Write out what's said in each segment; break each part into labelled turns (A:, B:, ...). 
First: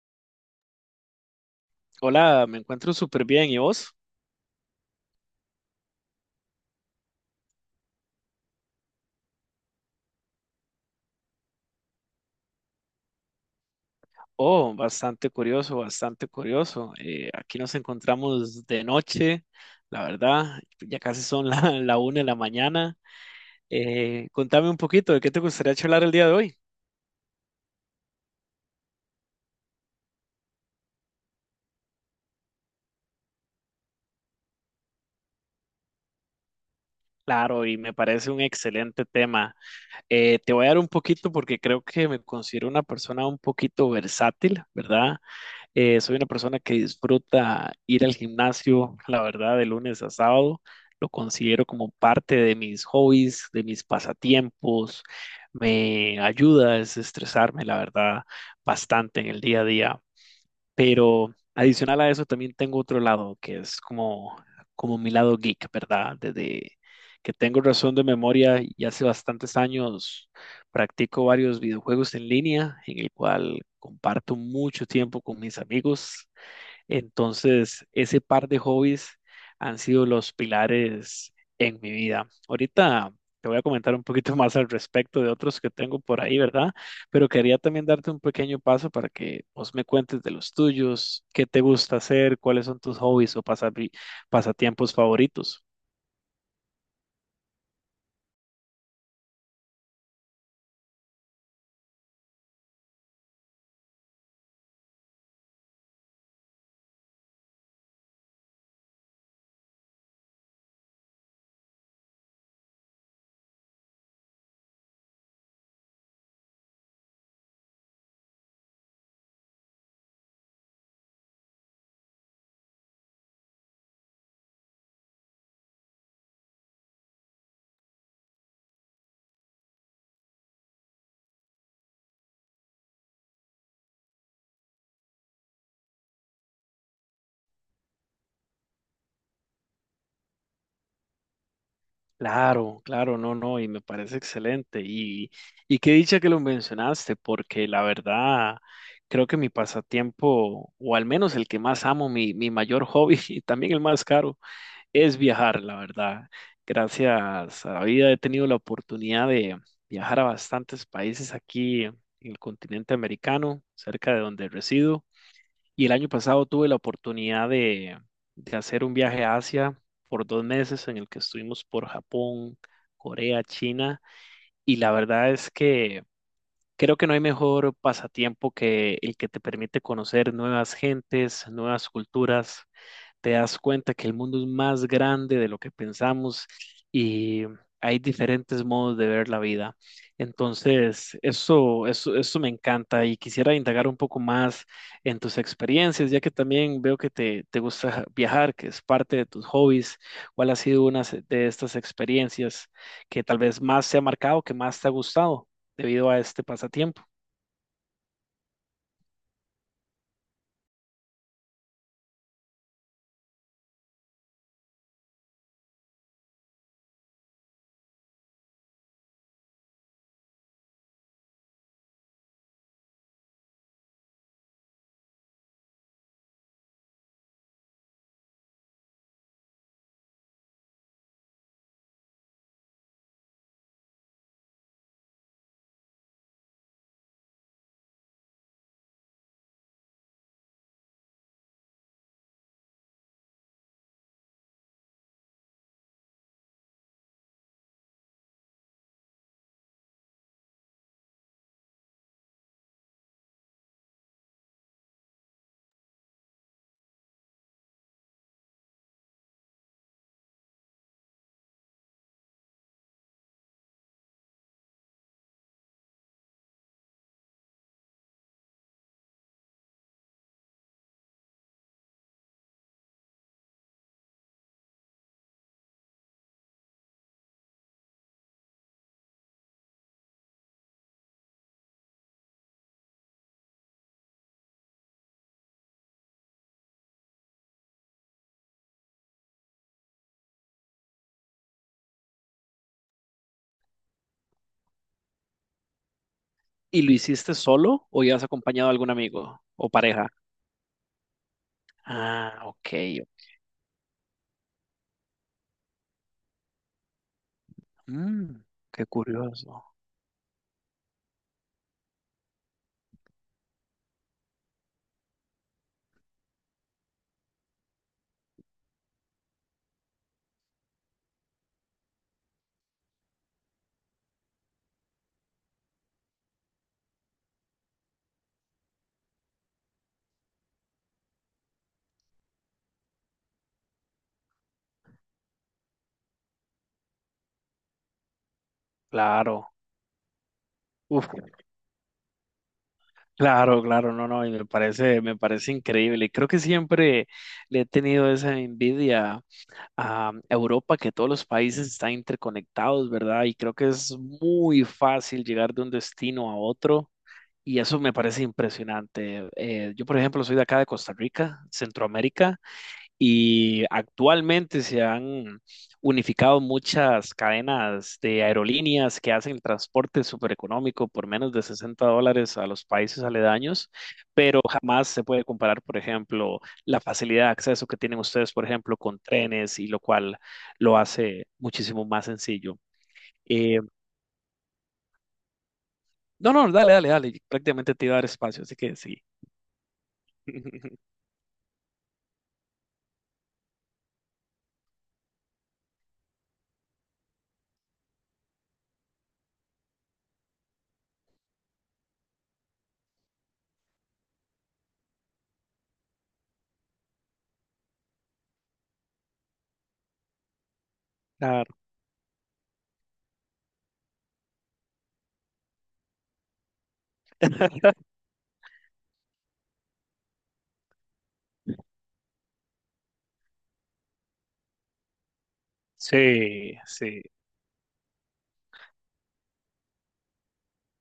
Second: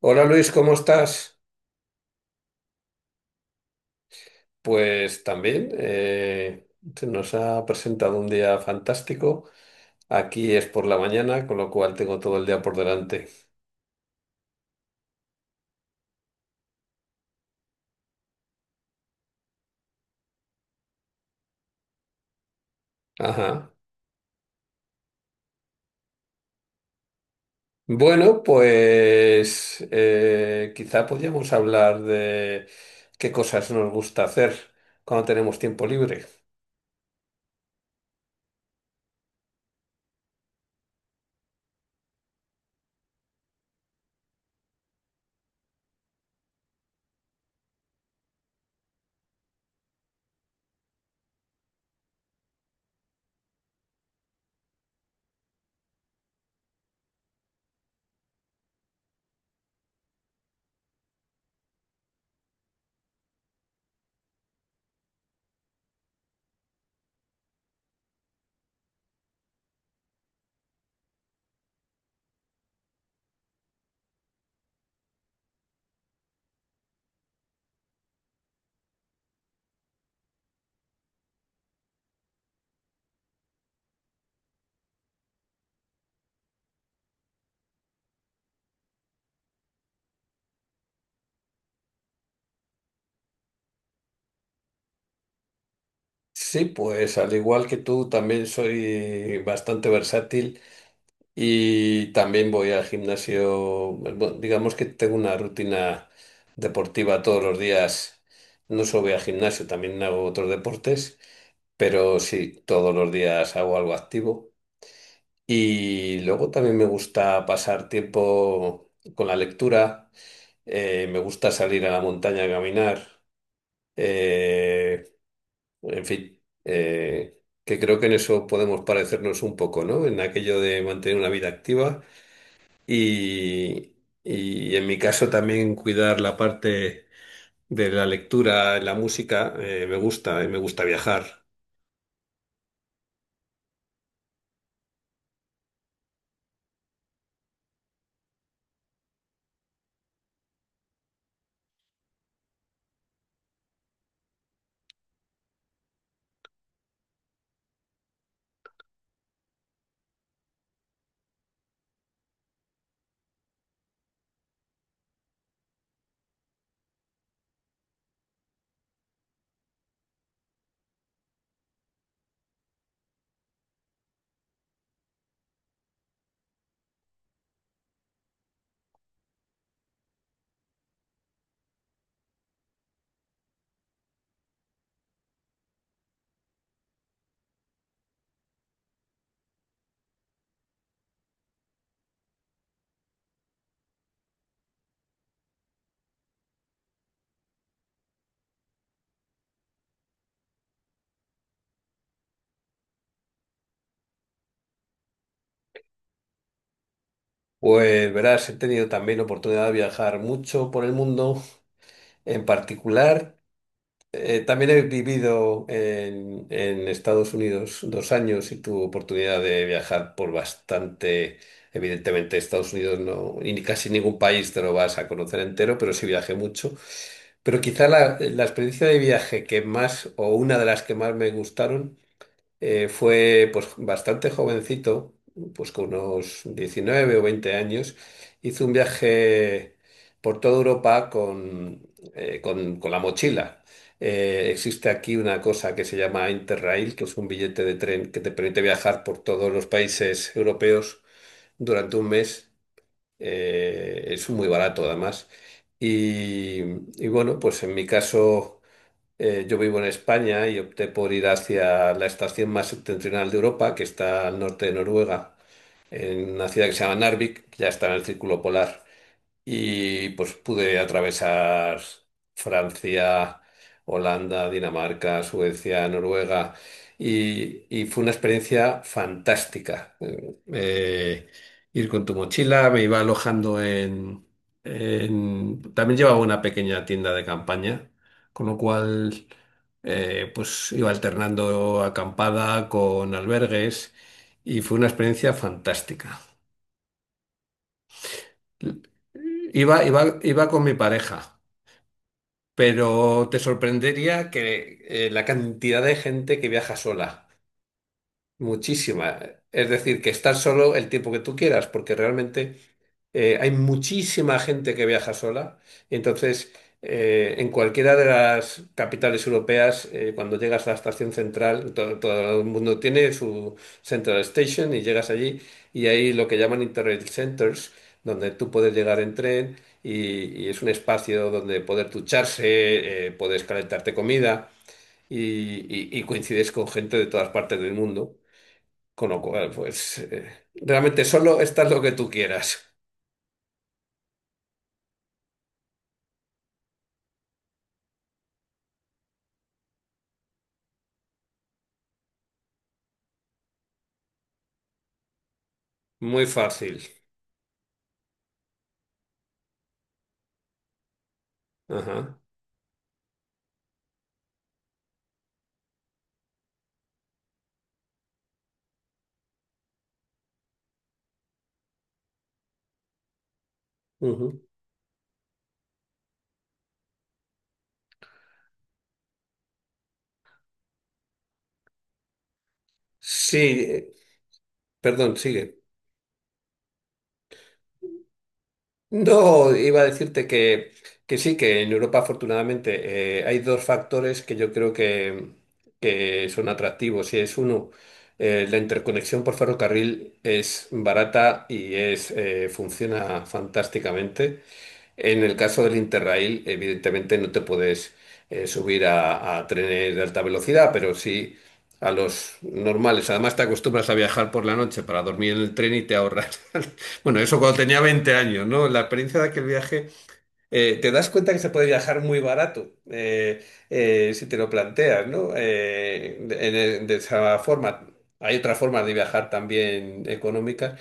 A: Hola Luis, ¿cómo estás?
B: Hola, me encuentro súper bien. ¿Y vos?
A: Pues también, se nos ha presentado un día fantástico. Aquí es por la mañana, con lo cual tengo todo el día por delante.
B: Oh, bastante curioso, bastante curioso. Aquí nos encontramos de noche, la verdad, ya casi son la una de la mañana.
A: Ajá.
B: Contame un poquito de qué te gustaría charlar el día de hoy.
A: Bueno, pues quizá podríamos hablar de qué cosas nos gusta hacer cuando tenemos tiempo libre.
B: Claro, y me parece un excelente tema. Te voy a dar un poquito porque creo que me considero una persona un poquito versátil, ¿verdad? Soy una persona que disfruta ir al gimnasio, la verdad, de lunes a sábado. Lo considero como parte de mis hobbies, de mis pasatiempos. Me ayuda a desestresarme, la verdad, bastante en el día a día. Pero adicional a eso también tengo otro lado que es como mi lado geek, ¿verdad? Desde que tengo razón de memoria y hace bastantes años practico varios videojuegos en línea en el cual comparto mucho tiempo con mis amigos. Entonces, ese par de hobbies han sido los pilares en mi vida. Ahorita te voy a comentar un poquito más al respecto de otros que tengo por ahí, ¿verdad? Pero quería también darte un pequeño paso para que vos me cuentes de los tuyos, qué te gusta hacer, cuáles son tus hobbies o pasatiempos favoritos.
A: Sí, pues al igual que tú, también soy bastante versátil. Y también voy al gimnasio, bueno, digamos que tengo una rutina deportiva todos los días. No solo voy al gimnasio, también hago otros deportes, pero sí, todos los días hago algo activo. Y luego también me gusta pasar tiempo con la lectura, me gusta salir a la montaña a caminar, eh, en fin, que creo que en eso podemos parecernos un poco, ¿no? En aquello de mantener una vida activa. Y, y en mi caso también cuidar la parte de la lectura, la música, me gusta, y me gusta viajar.
B: Claro, claro, no, no, y me parece excelente. Y qué dicha que lo mencionaste, porque la verdad creo que mi pasatiempo, o al menos el que más amo, mi mayor hobby y también el más caro, es viajar, la verdad. Gracias a la vida he tenido la oportunidad de viajar a bastantes países aquí en el continente americano, cerca de donde resido. Y el año pasado tuve la oportunidad de hacer un viaje a Asia por 2 meses en el que estuvimos por Japón, Corea, China. Y la verdad es que creo que no hay mejor pasatiempo que el que te permite conocer nuevas gentes, nuevas culturas, te das cuenta que el mundo es más grande de lo que pensamos y hay diferentes modos de ver la vida. Entonces, eso me encanta y quisiera indagar un poco más en tus experiencias, ya que también veo que te gusta viajar, que es parte de tus hobbies. ¿Cuál ha sido de estas experiencias que tal vez más te ha marcado, que más te ha gustado debido a este pasatiempo?
A: Pues verás, he tenido también oportunidad de viajar mucho por el mundo, en particular. También he vivido en Estados Unidos dos años y tuve oportunidad de viajar por bastante. Evidentemente, Estados Unidos no, y ni casi ningún país te lo vas a conocer entero, pero sí viajé mucho. Pero quizá la experiencia de viaje que más, o una de las que más me gustaron, fue pues bastante jovencito, pues con unos 19 o 20 años, hizo un viaje por toda Europa con la mochila. Existe aquí una cosa que se llama Interrail, que es un billete de tren que te permite viajar por todos los países europeos durante un mes. Es muy barato además. Y, y bueno, pues en mi caso... yo vivo en España y opté por ir hacia la estación más septentrional de Europa, que está al norte de Noruega, en una ciudad que se llama Narvik, que ya está en el círculo polar. Y pues pude atravesar Francia, Holanda, Dinamarca, Suecia, Noruega y fue una experiencia fantástica. Ir con tu mochila, me iba alojando también llevaba una pequeña tienda de campaña, con lo cual pues iba alternando acampada con albergues y fue una experiencia fantástica.
B: ¿Y lo hiciste solo o ya has acompañado a algún amigo o pareja?
A: Iba con mi pareja.
B: Ah, ok.
A: Pero te sorprendería que la cantidad de gente que viaja sola.
B: Mm, qué
A: Muchísima.
B: curioso.
A: Es decir, que estar solo el tiempo que tú quieras, porque realmente hay muchísima gente que viaja sola. Entonces, en cualquiera de las capitales europeas, cuando llegas a la estación central, todo, el mundo tiene su Central Station y llegas allí y hay lo que llaman Interrail Centers, donde tú puedes llegar en tren y es un espacio donde poder ducharse, puedes calentarte comida y y coincides con gente de todas partes del mundo. Con lo cual,
B: Claro.
A: pues realmente
B: Uf,
A: solo estás lo que tú quieras.
B: claro, claro, no, no, y me parece increíble. Creo que siempre le he tenido esa envidia a Europa, que todos los países están interconectados, ¿verdad? Y creo que es muy fácil llegar de un
A: Muy
B: destino a
A: fácil.
B: otro. Y eso me parece impresionante. Yo, por ejemplo, soy de acá de Costa Rica,
A: Ajá.
B: Centroamérica. Y actualmente se han unificado muchas cadenas de aerolíneas que hacen el transporte súper económico por menos de $60 a los países aledaños,
A: Ujú.
B: pero jamás se puede comparar, por ejemplo, la facilidad de acceso que tienen ustedes, por ejemplo, con trenes, y lo cual lo hace muchísimo más sencillo.
A: Sí,
B: Eh,
A: perdón, sigue.
B: no, no, dale, dale, dale, prácticamente te iba a dar espacio, así que sí.
A: No, iba a decirte que sí, que en Europa afortunadamente hay dos factores que yo creo que son atractivos. Y es uno, la interconexión por ferrocarril es barata y es, funciona fantásticamente. En el caso del Interrail, evidentemente no te puedes subir a trenes de alta velocidad, pero sí
B: Claro.
A: a los normales. Además, te acostumbras a viajar por la noche para dormir en el tren y te ahorras. Bueno, eso cuando tenía 20 años, ¿no? La experiencia de aquel viaje, te das cuenta que se puede viajar muy barato, si te lo planteas, ¿no?
B: Sí,
A: De
B: sí.
A: esa forma. Hay otra forma de viajar también económica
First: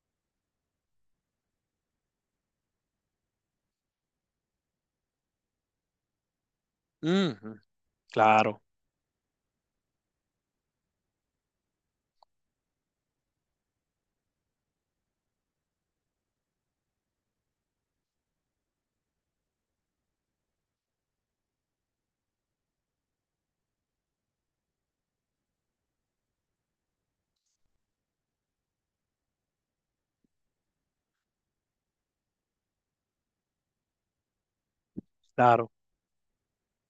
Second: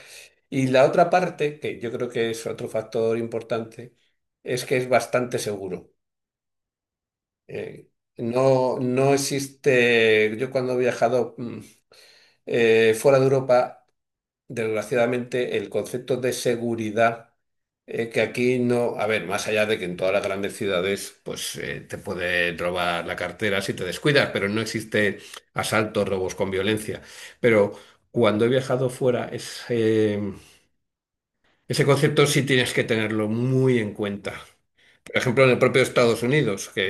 A: y la otra parte, que yo creo que es otro factor importante, es que es bastante seguro.
B: Ujú,
A: Eh,
B: claro,
A: no, no existe, yo cuando he viajado fuera de Europa, desgraciadamente el concepto de seguridad, que aquí no, a ver, más allá de que en todas las grandes ciudades, pues te puede robar la cartera si te descuidas, pero no existe asaltos, robos con violencia. Pero cuando he viajado fuera, es... ese concepto sí tienes que tenerlo muy en cuenta. Por ejemplo, en el
B: claro.
A: propio Estados Unidos, que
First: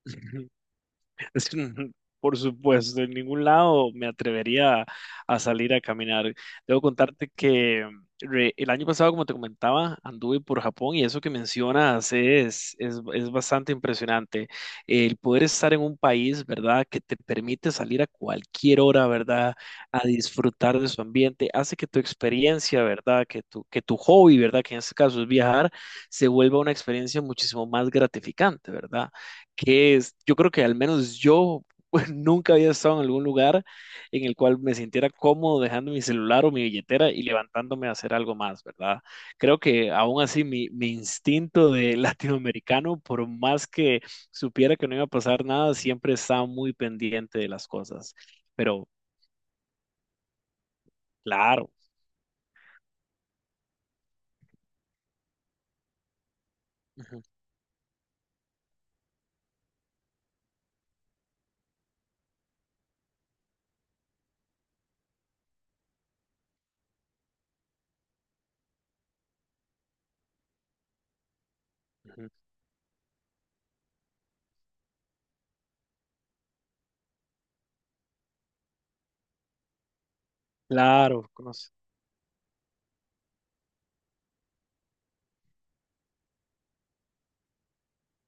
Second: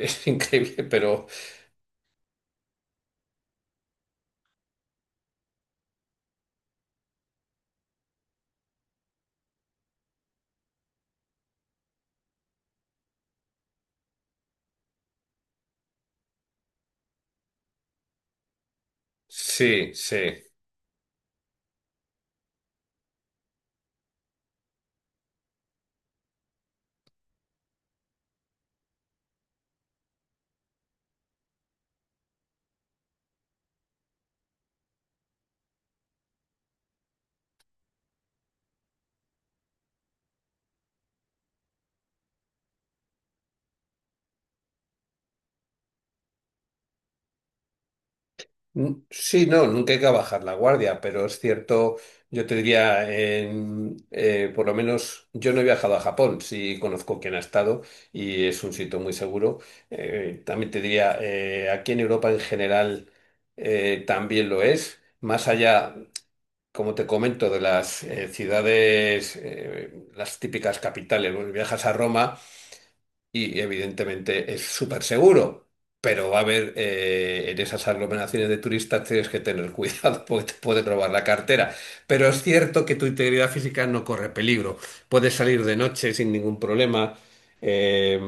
A: es increíble, pero
B: Es un- Por supuesto, en ningún lado me atrevería a salir a caminar. Debo contarte que el año pasado, como te comentaba, anduve por Japón y eso que mencionas es bastante impresionante. El poder estar en un país, ¿verdad?, que te permite salir a cualquier hora, ¿verdad?,
A: sí,
B: a
A: sí.
B: disfrutar de su ambiente, hace que tu experiencia, ¿verdad?, que tu, hobby, ¿verdad?, que en este caso es viajar, se vuelva una experiencia muchísimo más gratificante, ¿verdad?, que es, yo creo que al menos yo nunca había estado en algún lugar en el cual me sintiera cómodo dejando mi celular o mi billetera y levantándome a hacer algo más, ¿verdad? Creo que aún así mi, instinto de latinoamericano, por más que supiera que no iba a pasar nada, siempre estaba muy pendiente de las cosas. Pero
A: Sí, no, nunca hay que bajar la guardia, pero es
B: claro,
A: cierto, yo te diría, en, por lo menos yo no he viajado a Japón, sí conozco
B: ujú,
A: quién ha estado y es un sitio muy seguro. También te diría, aquí en Europa en general también lo es. Más allá, como te comento, de las ciudades, las típicas capitales. Bueno, viajas a
B: ujú,
A: Roma y evidentemente es súper seguro, pero va a haber en esas aglomeraciones de turistas tienes que tener cuidado porque te pueden robar la
B: claro.
A: cartera. Pero es cierto que tu integridad física no corre peligro. Puedes salir de noche sin ningún problema, eh,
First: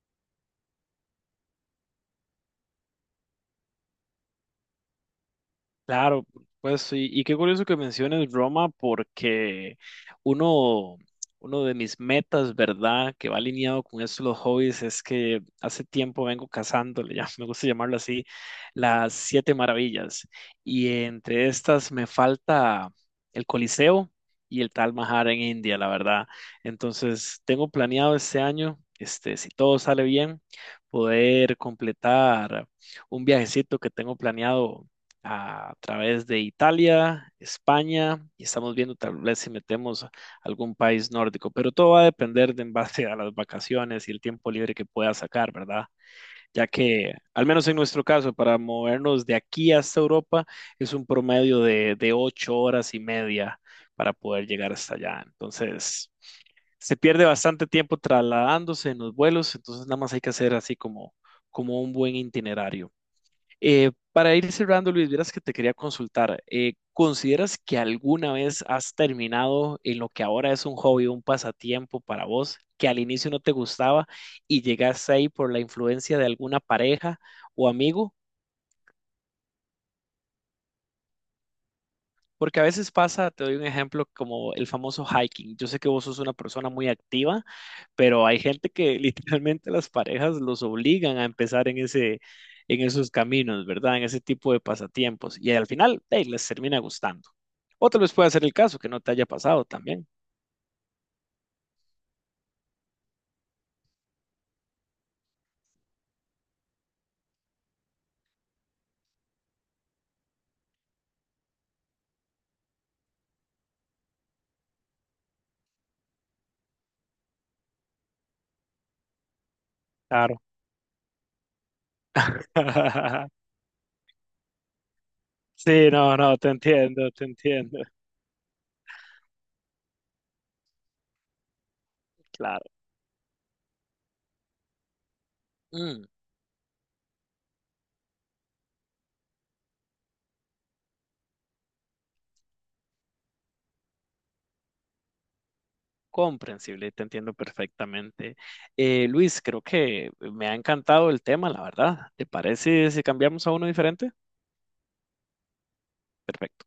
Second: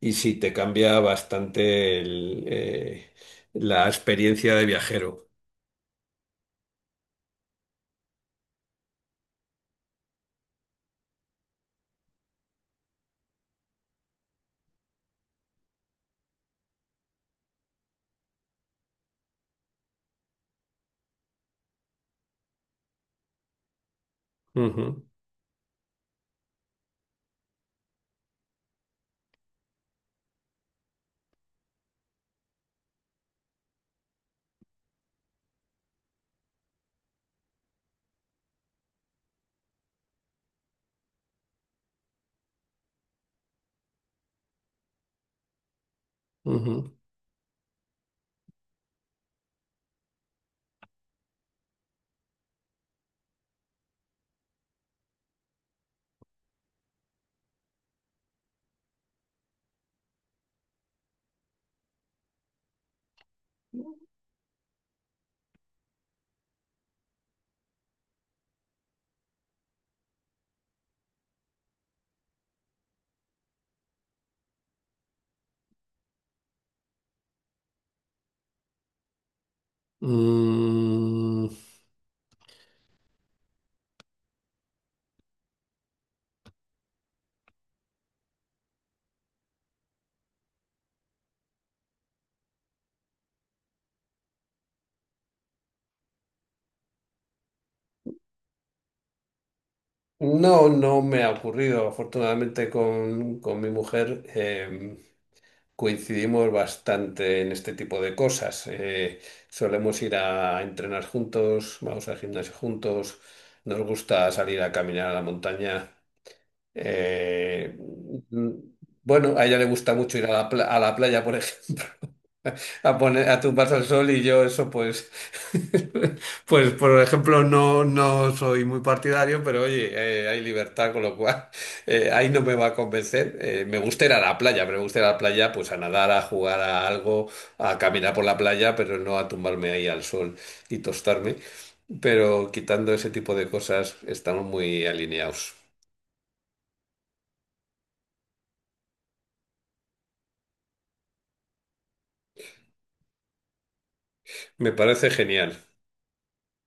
A: y sí te cambia bastante la experiencia de viajero.
B: Claro, pues y qué curioso que menciones Roma porque uno, uno de mis metas, ¿verdad?, que va alineado con esto de los hobbies es que hace tiempo vengo cazando, me gusta llamarlo así, las siete maravillas. Y entre estas me falta el Coliseo y el Taj
A: Ujú,
B: Mahal en India, la verdad. Entonces tengo planeado este año, este, si todo sale bien, poder completar un viajecito que tengo planeado a través de Italia, España, y estamos viendo tal vez si metemos algún país nórdico, pero todo va a depender de en base a las vacaciones y el tiempo libre que pueda sacar, ¿verdad? Ya
A: ujú.
B: que, al menos en nuestro caso, para movernos de aquí hasta Europa es un promedio de 8 horas y media para poder llegar hasta allá. Entonces, se pierde bastante tiempo trasladándose en los vuelos, entonces nada más hay que hacer así como, como un buen itinerario. Para ir cerrando, Luis, vieras que te quería consultar. ¿Consideras que alguna vez has terminado en lo que ahora es un hobby, un pasatiempo para vos, que al inicio no te gustaba y llegaste ahí por la influencia de alguna pareja o amigo?
A: Mm.
B: Porque a veces pasa, te doy un ejemplo, como el famoso hiking. Yo sé que vos sos una persona muy activa, pero hay gente que literalmente las parejas los obligan a empezar en ese, en esos caminos, ¿verdad? En ese tipo de pasatiempos. Y al final, hey, les termina gustando. O tal vez pueda ser el caso que no te haya pasado también.
A: No, no me ha ocurrido. Afortunadamente con mi mujer, coincidimos bastante en este tipo de cosas. Solemos ir a entrenar juntos, vamos al gimnasio juntos, nos gusta salir a caminar a la montaña. Eh, mm, bueno, a ella le gusta mucho ir a
B: Claro.
A: la, a la playa, por ejemplo, a poner a tumbarse al sol, y yo eso pues
B: Sí, no, no, te
A: pues por
B: entiendo, te
A: ejemplo
B: entiendo.
A: no, no soy muy partidario, pero oye, hay libertad, con lo cual ahí no me
B: Claro.
A: va a convencer. Me gusta ir a la playa, pero me gusta ir a la playa pues a
B: Mm,
A: nadar, a jugar a algo, a caminar por la playa, pero no a tumbarme ahí al sol y tostarme. Pero quitando ese tipo de cosas estamos muy alineados.
B: comprensible, te entiendo perfectamente. Luis, creo que me ha encantado el tema, la verdad. ¿Te parece si cambiamos a uno diferente?
A: Me parece genial.
B: Perfecto.